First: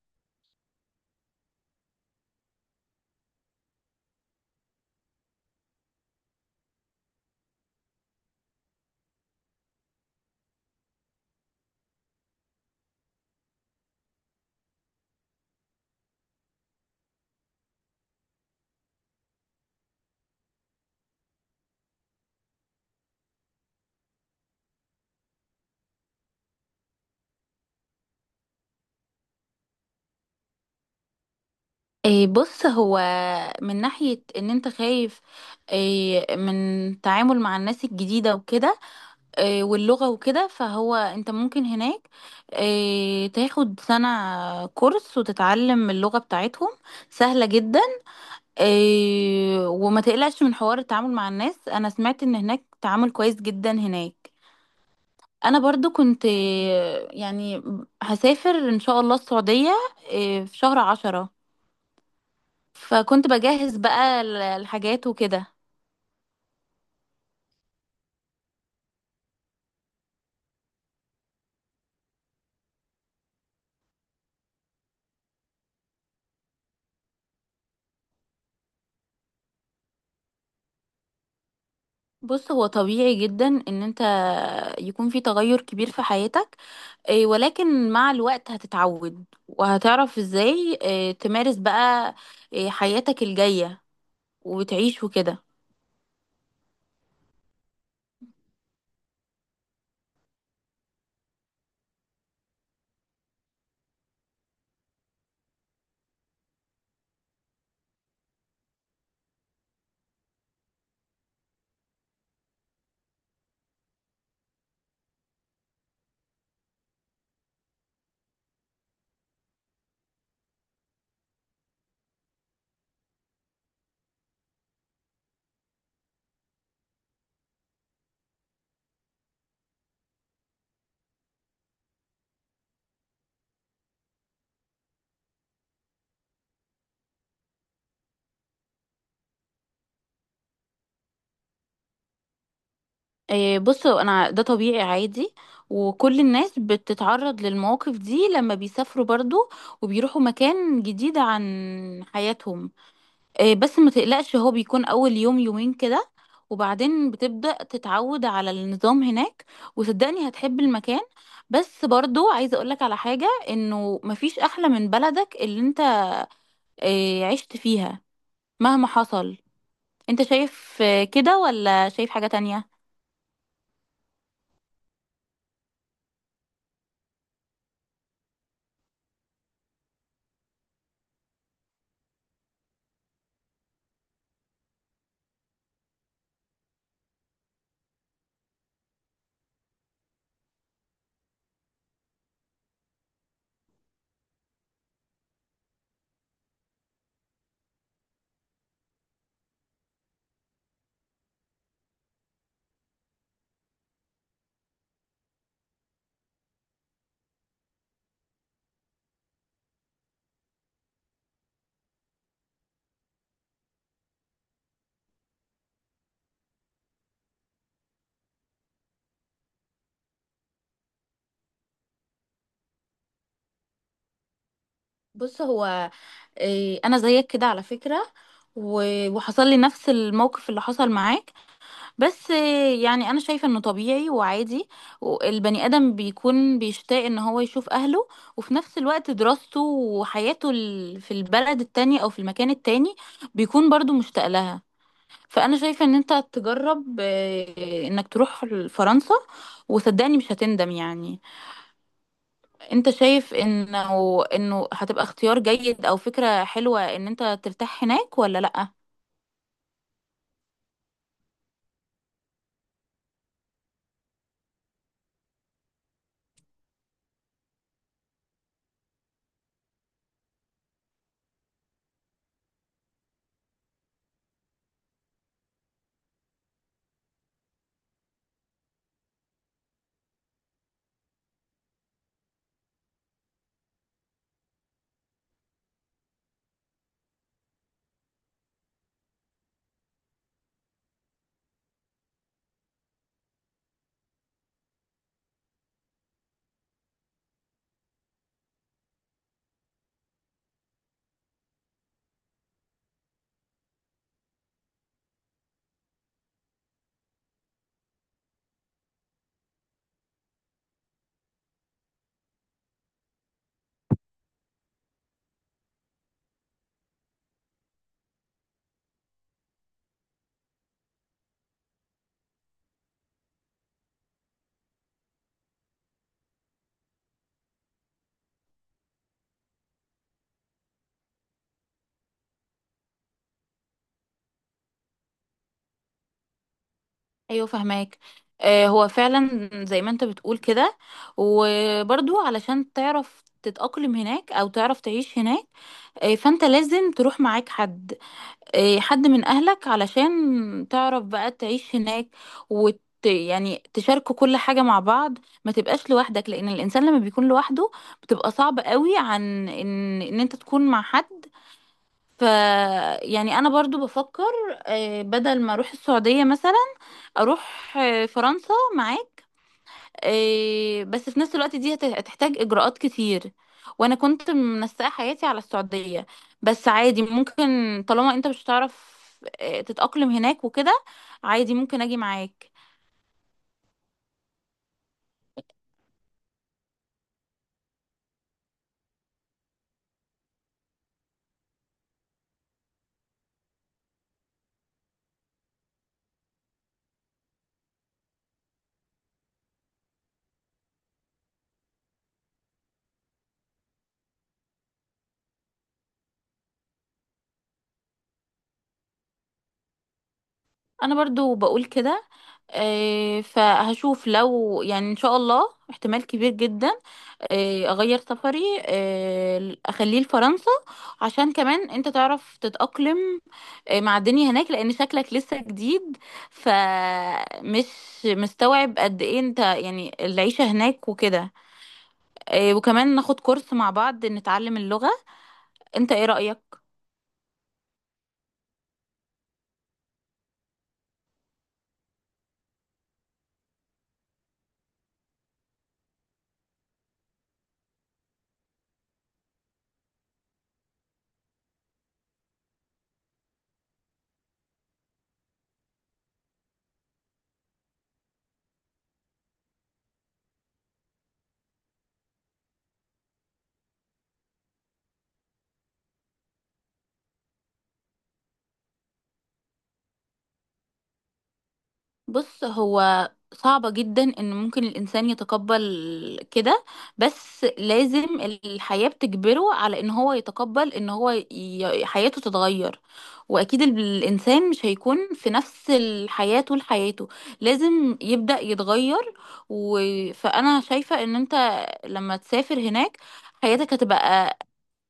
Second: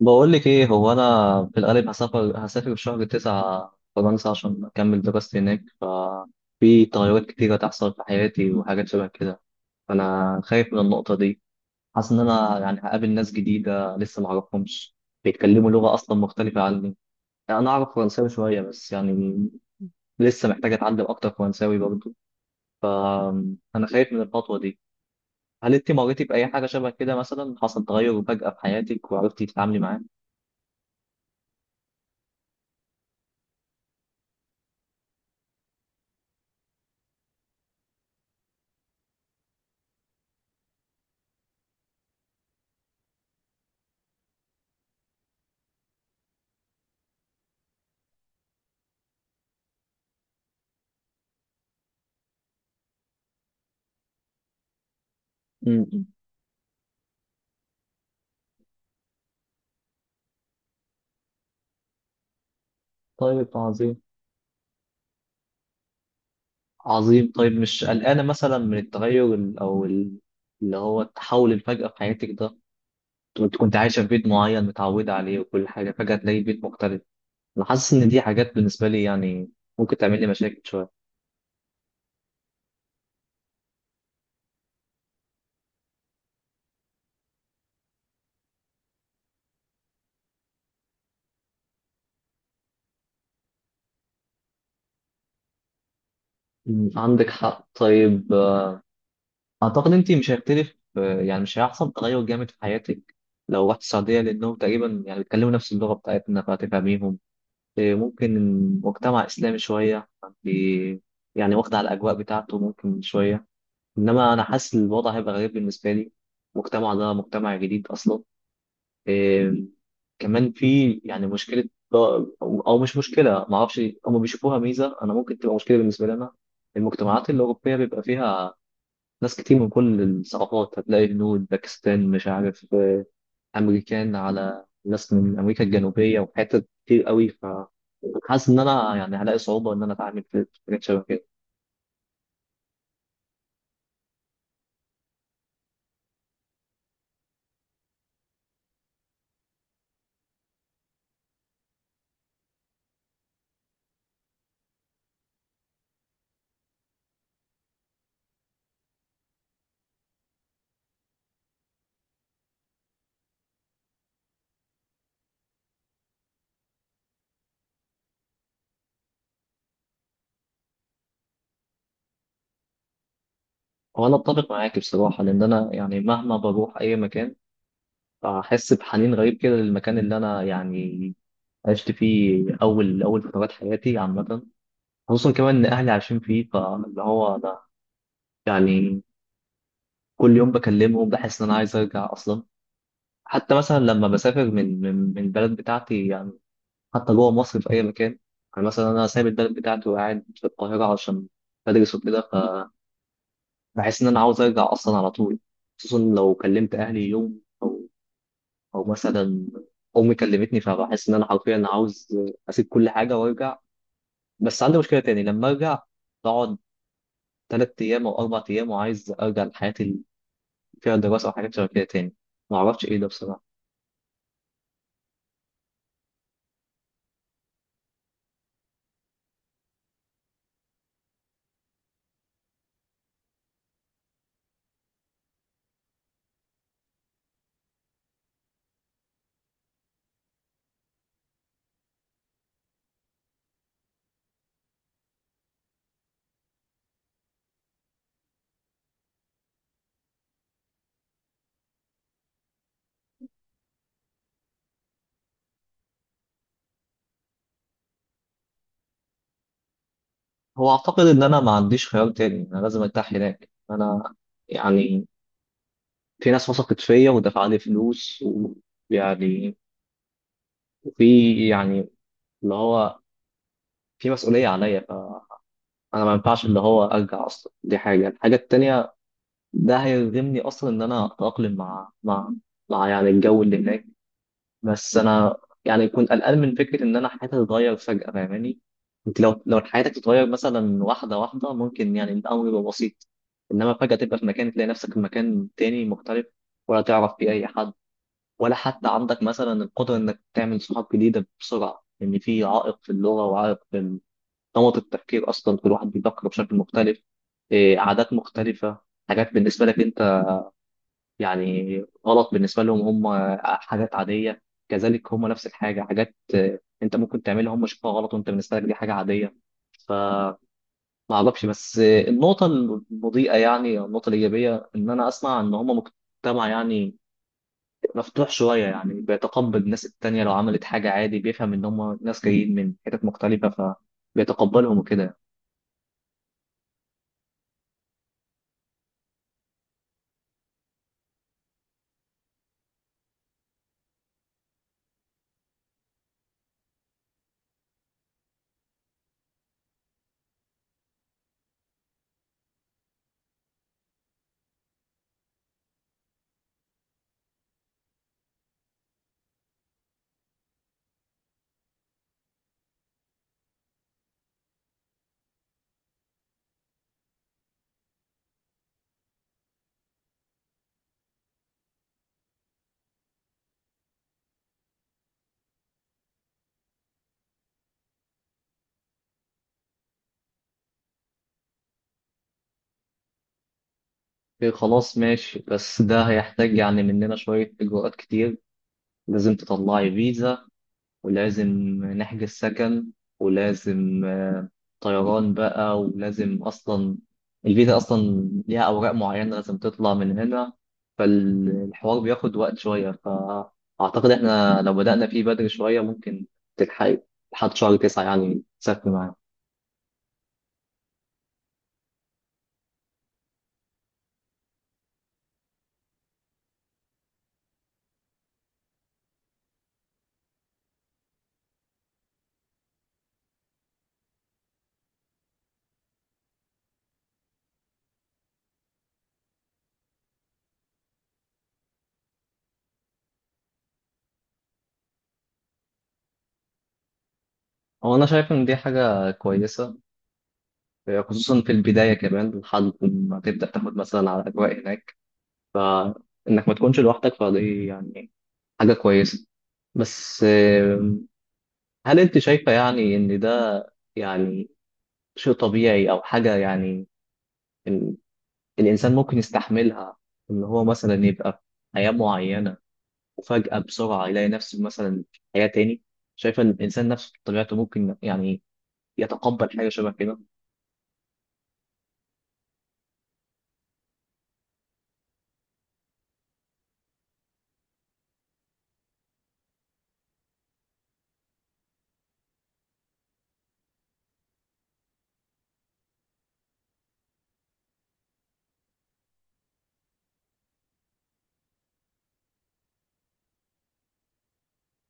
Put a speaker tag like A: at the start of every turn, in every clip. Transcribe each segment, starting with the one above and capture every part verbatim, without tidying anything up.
A: بقول لك ايه؟ هو انا في الغالب هسافر هسافر في شهر تسعة فرنسا عشان اكمل دراستي هناك. ففي تغيرات كتيرة تحصل في حياتي وحاجات شبه كده، فانا خايف من النقطة دي. حاسس ان انا يعني هقابل ناس جديدة لسه ما اعرفهمش، بيتكلموا لغة اصلا مختلفة عني. انا اعرف فرنساوي شوية بس يعني لسه محتاج اتعلم اكتر فرنساوي برضه. أم، انا خايف من الخطوة دي. هل انت مريتي بأي حاجة شبه كده، مثلا حصل تغير فجأة في حياتك وعرفتي تتعاملي معاه؟
B: إيه، بص. هو من ناحية ان انت خايف، إيه، من تعامل مع الناس الجديدة وكده. إيه، واللغة وكده. فهو انت ممكن هناك، إيه، تاخد سنة كورس وتتعلم اللغة بتاعتهم. سهلة جدا. إيه، وما تقلقش من حوار التعامل مع الناس. انا سمعت ان هناك تعامل كويس جدا هناك. انا
A: م-
B: برضو
A: م.
B: كنت إيه، يعني هسافر ان شاء الله السعودية، إيه، في شهر عشرة. فكنت
A: طيب،
B: بجهز
A: عظيم.
B: بقى ال- الحاجات وكده.
A: عظيم. طيب، مش قلقانة مثلا من التغير ال- أو ال- اللي هو التحول الفجأة في حياتك ده؟ كنت كنت عايشة في بيت معين متعودة عليه، وكل حاجة فجأة تلاقي بيت مختلف. أنا حاسس إن دي حاجات بالنسبة لي يعني ممكن تعمل لي مشاكل شوية.
B: بص، هو طبيعي جدا ان انت يكون في تغير كبير في حياتك، إيه، ولكن مع الوقت هتتعود وهتعرف ازاي، إيه، تمارس بقى، إيه، حياتك الجاية وتعيش وكده.
A: أمم، عندك حق. طيب، آه، أعتقد أنت مش هيختلف، آه، يعني مش هيحصل تغير جامد في حياتك لو رحت السعودية، لأنهم تقريبا يعني بيتكلموا نفس اللغة بتاعتنا فهتفهميهم. آه، ممكن مجتمع إسلامي شوية، فأنت يعني واخدة على الأجواء بتاعته ممكن شوية. انما انا حاسس الوضع هيبقى غريب بالنسبه لي. المجتمع ده مجتمع جديد اصلا. إيه. كمان في يعني مشكله او أو مش مشكله ما اعرفش، هم بيشوفوها ميزه، انا ممكن تبقى مشكله بالنسبه لنا. المجتمعات الاوروبيه بيبقى فيها ناس كتير من كل الثقافات، هتلاقي هنود، باكستان، مش عارف، آه، امريكان، على ناس من امريكا الجنوبيه وحتت كتير قوي. ف حاسس ان انا يعني هلاقي صعوبه ان انا اتعامل في في حاجات شبه كده.
B: إيه، بص انا ده طبيعي عادي، وكل الناس بتتعرض للمواقف دي لما بيسافروا برضو، وبيروحوا مكان جديد عن حياتهم. آه، بس ما تقلقش، هو بيكون اول يوم يومين كده، وبعدين بتبدأ تتعود على النظام هناك. وصدقني هتحب المكان. بس برضو عايزة اقولك على حاجة، انه مفيش احلى من بلدك اللي انت آه، عشت فيها مهما حصل. انت شايف آه، كده، ولا شايف حاجة تانية؟
A: هو انا اتفق معاك بصراحه، لان انا يعني مهما بروح اي مكان فأحس بحنين غريب كده للمكان اللي أنا يعني عشت فيه أول أول فترات حياتي عامة. خصوصا كمان إن أهلي عايشين فيه، فاللي هو أنا يعني كل يوم بكلمهم بحس إن أنا عايز أرجع أصلا. حتى مثلا لما بسافر من من من البلد بتاعتي يعني، حتى جوه مصر في أي مكان، يعني مثلا أنا سايب البلد بتاعتي وقاعد في القاهرة عشان بدرس وكده، فبحس إن أنا عاوز أرجع أصلا على طول. خصوصا لو كلمت أهلي يوم، او مثلا امي كلمتني، فبحس ان انا حرفيا عاوز اسيب كل حاجه وارجع. بس عندي مشكله تاني لما ارجع، بقعد ثلاث ايام او اربع ايام وعايز ارجع لحياتي اللي فيها دراسه او حاجات شبه كده تاني. ما اعرفش ايه ده بصراحه.
B: بص هو، آه، انا زيك كده على فكرة. و- وحصل لي نفس الموقف اللي حصل معاك. بس يعني انا شايفه انه طبيعي وعادي. البني ادم بيكون بيشتاق ان هو يشوف اهله، وفي نفس الوقت دراسته وحياته ال- في البلد التانية او في المكان التاني بيكون برضو مشتاق لها. فانا شايفه ان انت تجرب، آه، انك تروح فرنسا. وصدقني مش هتندم يعني. انت شايف انه انه هتبقى اختيار جيد او فكره حلوه ان انت ترتاح هناك ولا لا؟
A: هو اعتقد ان انا ما عنديش خيار تاني، انا لازم ارتاح هناك. انا يعني في ناس وثقت فيا ودفع لي فلوس، ويعني، وفي يعني اللي هو في مسؤوليه عليا، فانا ما ينفعش اللي هو ارجع اصلا. دي حاجه. الحاجه التانيه، ده هيلزمني اصلا ان انا اتاقلم مع مع مع يعني الجو اللي هناك. بس انا يعني كنت قلقان من فكره ان انا حياتي تتغير فجاه. فاهماني؟ انت لو لو حياتك تتغير مثلا واحده واحده ممكن يعني الامر يبقى بسيط، انما فجاه تبقى في مكان، تلاقي نفسك في مكان تاني مختلف، ولا تعرف فيه اي حد، ولا حتى عندك مثلا القدره انك تعمل صحاب جديده بسرعه، لان في عائق في اللغه وعائق في نمط التفكير. اصلا كل واحد بيفكر بشكل مختلف. إيه، عادات مختلفه. حاجات بالنسبه لك انت يعني غلط بالنسبة لهم، هم حاجات عادية. كذلك هم نفس الحاجة، حاجات آه، انت ممكن تعملها هم شايفها غلط، وانت بالنسبة لك دي حاجة عادية. فما اعرفش، بس آه، النقطة المضيئة يعني أو النقطة الإيجابية ان انا اسمع ان هم مجتمع يعني مفتوح شوية، يعني بيتقبل الناس التانية. لو عملت حاجة عادي بيفهم ان هم ناس جايين من حتت مختلفة، فبيتقبلهم وكده.
B: ايوه، فهماك. آه هو فعلا زي ما انت بتقول كده. وبرضو علشان تعرف تتأقلم هناك او تعرف تعيش هناك، آه فانت لازم تروح معاك حد، آه حد من اهلك علشان تعرف بقى تعيش هناك. وت يعني تشاركوا كل حاجة مع بعض. ما تبقاش لوحدك، لان الانسان لما بيكون لوحده بتبقى صعب قوي عن ان ان انت تكون مع حد. ف يعني انا برضو بفكر، آه بدل ما اروح السعودية مثلا اروح، آه، فرنسا معاك. آه، بس في نفس الوقت دي هت- هتحتاج اجراءات كتير. وانا كنت منسقه حياتي على السعوديه. بس عادي ممكن، طالما انت مش هتعرف، آه، تتاقلم هناك وكده، عادي ممكن اجي معاك.
A: إيه، خلاص ماشي. بس ده هيحتاج يعني مننا شوية إجراءات كتير. لازم تطلعي فيزا، ولازم نحجز سكن، ولازم آه، طيران بقى، ولازم أصلا الفيزا أصلا ليها أوراق معينة لازم تطلع من هنا. فالحوار بياخد وقت شوية، فأعتقد إحنا لو بدأنا فيه بدري شوية ممكن تلحق لحد شهر تسعة يعني تسافر معانا.
B: انا برضو بقول كده. آه، فهشوف لو يعني ان شاء الله احتمال كبير جدا آه، اغير سفري، آه، اخليه لفرنسا، عشان كمان انت تعرف تتأقلم آه، مع الدنيا هناك، لان شكلك لسه جديد، فمش مستوعب قد ايه انت يعني العيشة هناك وكده. آه، وكمان ناخد كورس مع بعض نتعلم اللغة. انت ايه رأيك؟
A: هو أنا شايف إن دي حاجة كويسة، خصوصا في البداية، كمان لحد ما تبدأ تاخد مثلا على الأجواء هناك، فإنك ما تكونش لوحدك. فدي يعني حاجة كويسة. بس هل انت شايفة يعني ان ده يعني شيء طبيعي او حاجة يعني ال... الانسان ممكن يستحملها؟ ان هو مثلا يبقى في حياة معينة، وفجأة بسرعة يلاقي نفسه مثلا في حياة تاني. شايفة ان الانسان نفسه بطبيعته ممكن يعني يتقبل حاجة شبه كده؟
B: بص هو صعبة جدا ان ممكن الانسان يتقبل كده، بس لازم الحياة بتجبره على ان هو يتقبل ان هو ي... حياته تتغير. واكيد ال- الانسان مش هيكون في نفس الحياة طول حياته، لازم يبدأ يتغير. و... فانا شايفة ان انت لما تسافر هناك حياتك هتبقى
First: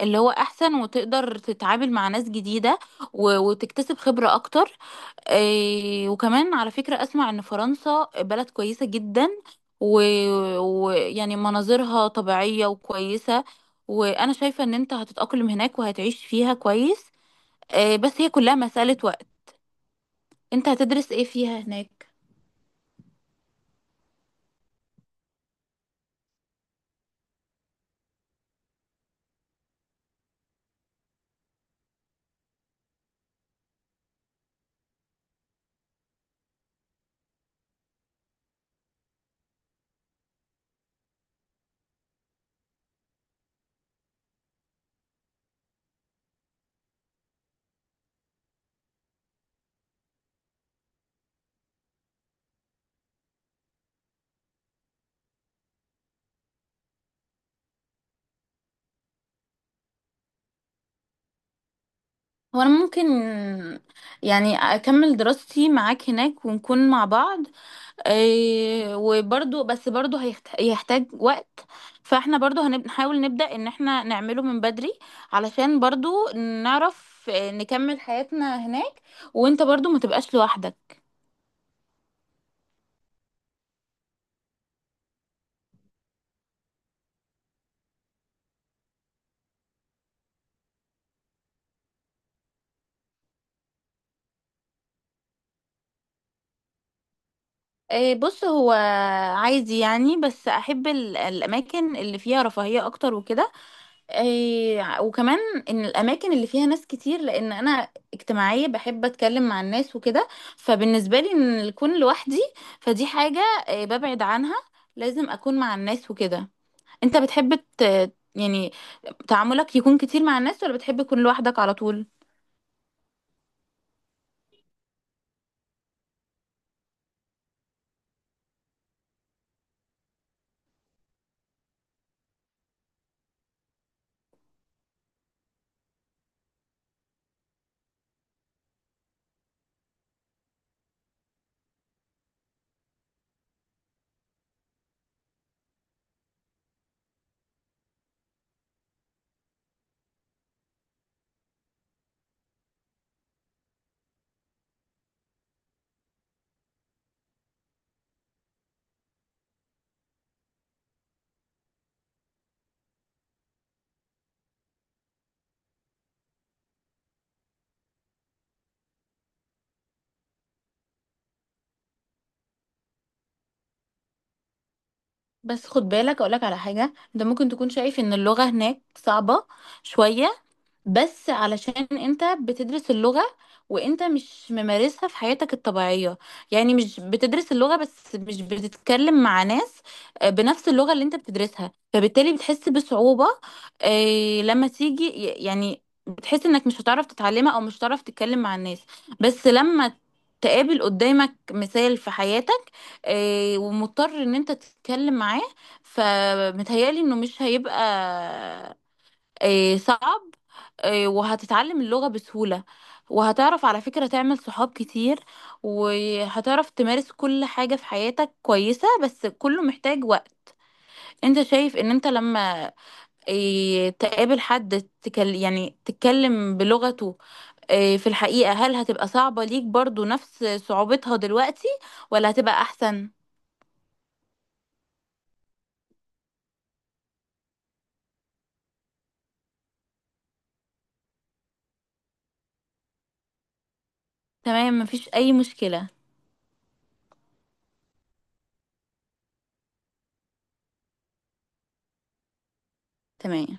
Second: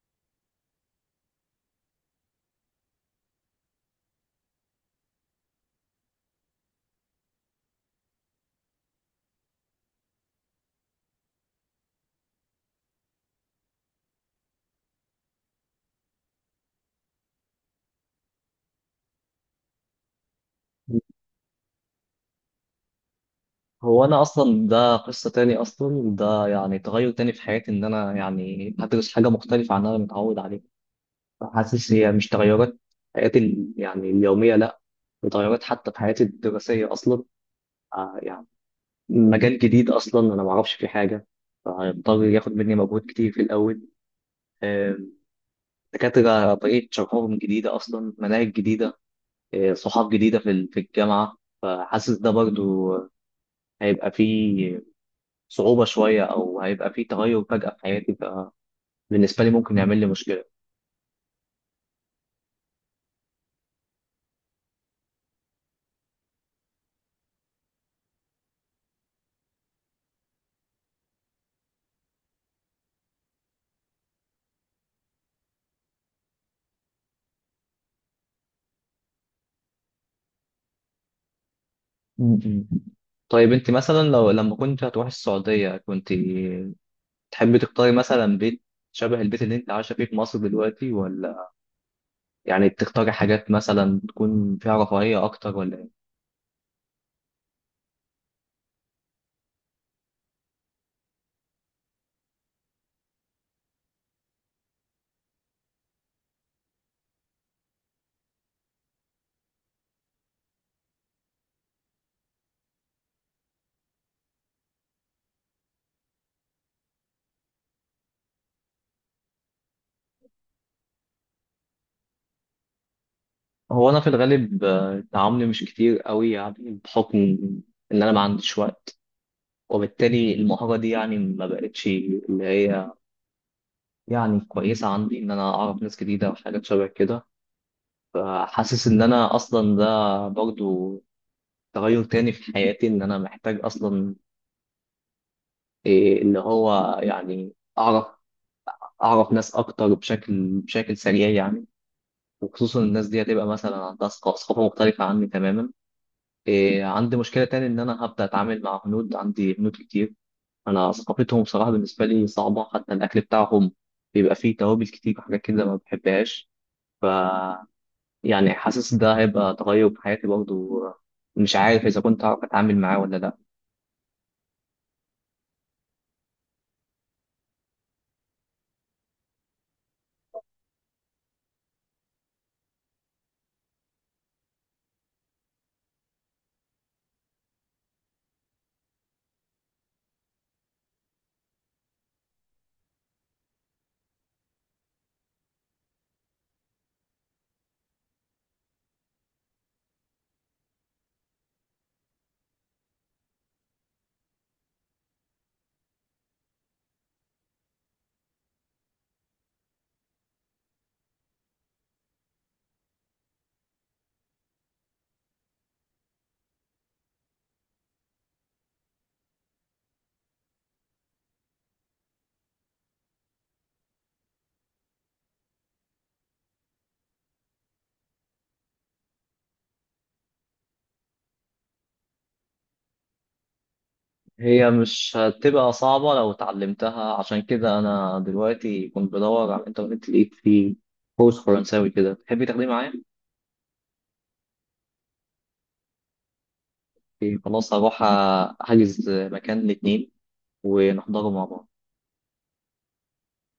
B: اللي هو احسن، وتقدر تتعامل مع ناس جديدة و... وتكتسب خبرة اكتر. إيه، وكمان على فكرة أسمع إن فرنسا بلد كويسة جدا، ويعني و... و- يعني مناظرها طبيعية وكويسة. وأنا شايفة إن أنت هتتأقلم هناك وهتعيش فيها كويس. إيه، بس هي كلها مسألة وقت. أنت هتدرس إيه فيها هناك؟
A: هو انا اصلا ده قصة تاني اصلا. ده يعني تغير تاني في حياتي، ان انا يعني هدرس حاجة مختلفة عن اللي انا متعود عليه. حاسس هي مش تغيرات حياتي ال- يعني اليومية لا، تغيرات حتى في حياتي الدراسية اصلا. آه، يعني مجال جديد اصلا انا ما اعرفش فيه حاجه، فهيضطر ياخد مني مجهود كتير في الاول. آه، دكاتره طريقه شرحهم جديده اصلا، مناهج جديده، آه، صحاب جديده في ال- في الجامعه. فحاسس ده برضو هيبقى فيه صعوبه شويه او هيبقى فيه تغير فجاه في حياتي، فبالنسبه لي ممكن يعمل لي مشكله.
B: وأنا ممكن يعني أكمل دراستي معاك هناك ونكون مع بعض، إيه، وبرضو بس برضو هيحت- هيحتاج وقت. فاحنا برضو هنحاول نبدأ ان احنا نعمله من بدري، علشان برضو نعرف، آه، نكمل حياتنا هناك وانت برضو ما تبقاش لوحدك.
A: م-م. طيب، انت مثلا لو لما كنت هتروحي السعوديه، كنت تحبي تختاري مثلا بيت شبه البيت اللي انت عايشه فيه في مصر دلوقتي، ولا يعني بتختاري حاجات مثلا تكون فيها رفاهية أكتر، ولا إيه؟
B: آه، بص هو عايز يعني، بس احب ال- الاماكن اللي فيها رفاهية اكتر وكده. إيه، وكمان ان الاماكن اللي فيها ناس كتير، لان انا اجتماعيه، بحب اتكلم مع الناس وكده. فبالنسبه لي ان الكون لوحدي فدي حاجه، إيه، ببعد عنها. لازم اكون مع الناس وكده. انت بتحب ت- يعني تعاملك يكون كتير مع الناس، ولا بتحب تكون لوحدك على طول؟
A: هو أنا في الغالب آه، تعاملي مش كتير قوي، يعني بحكم إن أنا ما عنديش وقت، وبالتالي المهارة دي يعني ما بقتش اللي هي يعني كويسة عندي. إن أنا أعرف ناس جديدة وحاجات شبه كده، فحاسس إن أنا أصلا ده برضو تغير تاني في حياتي. إن أنا محتاج أصلا إيه اللي هو يعني أعرف أعرف ناس أكتر بشكل بشكل سريع يعني. وخصوصا الناس دي هتبقى مثلا عندها ثق- ثقافة مختلفة عني تماما. إيه، عندي مشكلة تاني إن أنا هبدأ أتعامل مع هنود، عندي هنود كتير، أنا ثقافتهم بصراحة بالنسبة لي صعبة، حتى الأكل بتاعهم بيبقى فيه توابل كتير وحاجات كده ما بحبهاش. ف يعني حاسس ده هيبقى تغير في حياتي برضه، مش عارف إذا كنت هعرف أتعامل معاه ولا لأ.
B: بس خد بالك اقولك على حاجه. انت ممكن تكون شايف ان اللغه هناك صعبه شويه، بس علشان انت بتدرس اللغة وانت مش ممارسها في حياتك الطبيعية. يعني مش بتدرس اللغة بس مش بتتكلم مع ناس آه، بنفس اللغة اللي انت بتدرسها، فبالتالي بتحس بصعوبة، آه، لما تيجي ي- يعني بتحس انك مش هتعرف تتعلمها او مش هتعرف تتكلم مع الناس. بس لما تقابل قدامك مثال في حياتك، آه، ومضطر ان انت تتكلم معاه، فمتهيألي انه مش هيبقى آه، صعب، آه، وهتتعلم اللغة بسهولة. وهتعرف على فكرة تعمل صحاب كتير، وهتعرف تمارس كل حاجة في حياتك كويسة، بس كله محتاج وقت. انت شايف ان انت لما آه، تقابل حد تكل يعني تتكلم بلغته، آه، في الحقيقة هل هتبقى صعبة ليك برضو نفس صعوبتها دلوقتي، ولا هتبقى احسن؟
A: هي مش هتبقى صعبة لو اتعلمتها، عشان كده أنا دلوقتي كنت بدور على الإنترنت، لقيت فيه كورس فرنساوي كده. تحبي تاخديه معايا؟
B: تمام، مفيش اي مشكلة.
A: إيه، خلاص. هروح أحجز مكان الاتنين، ونحضره مع بعض.
B: تمام.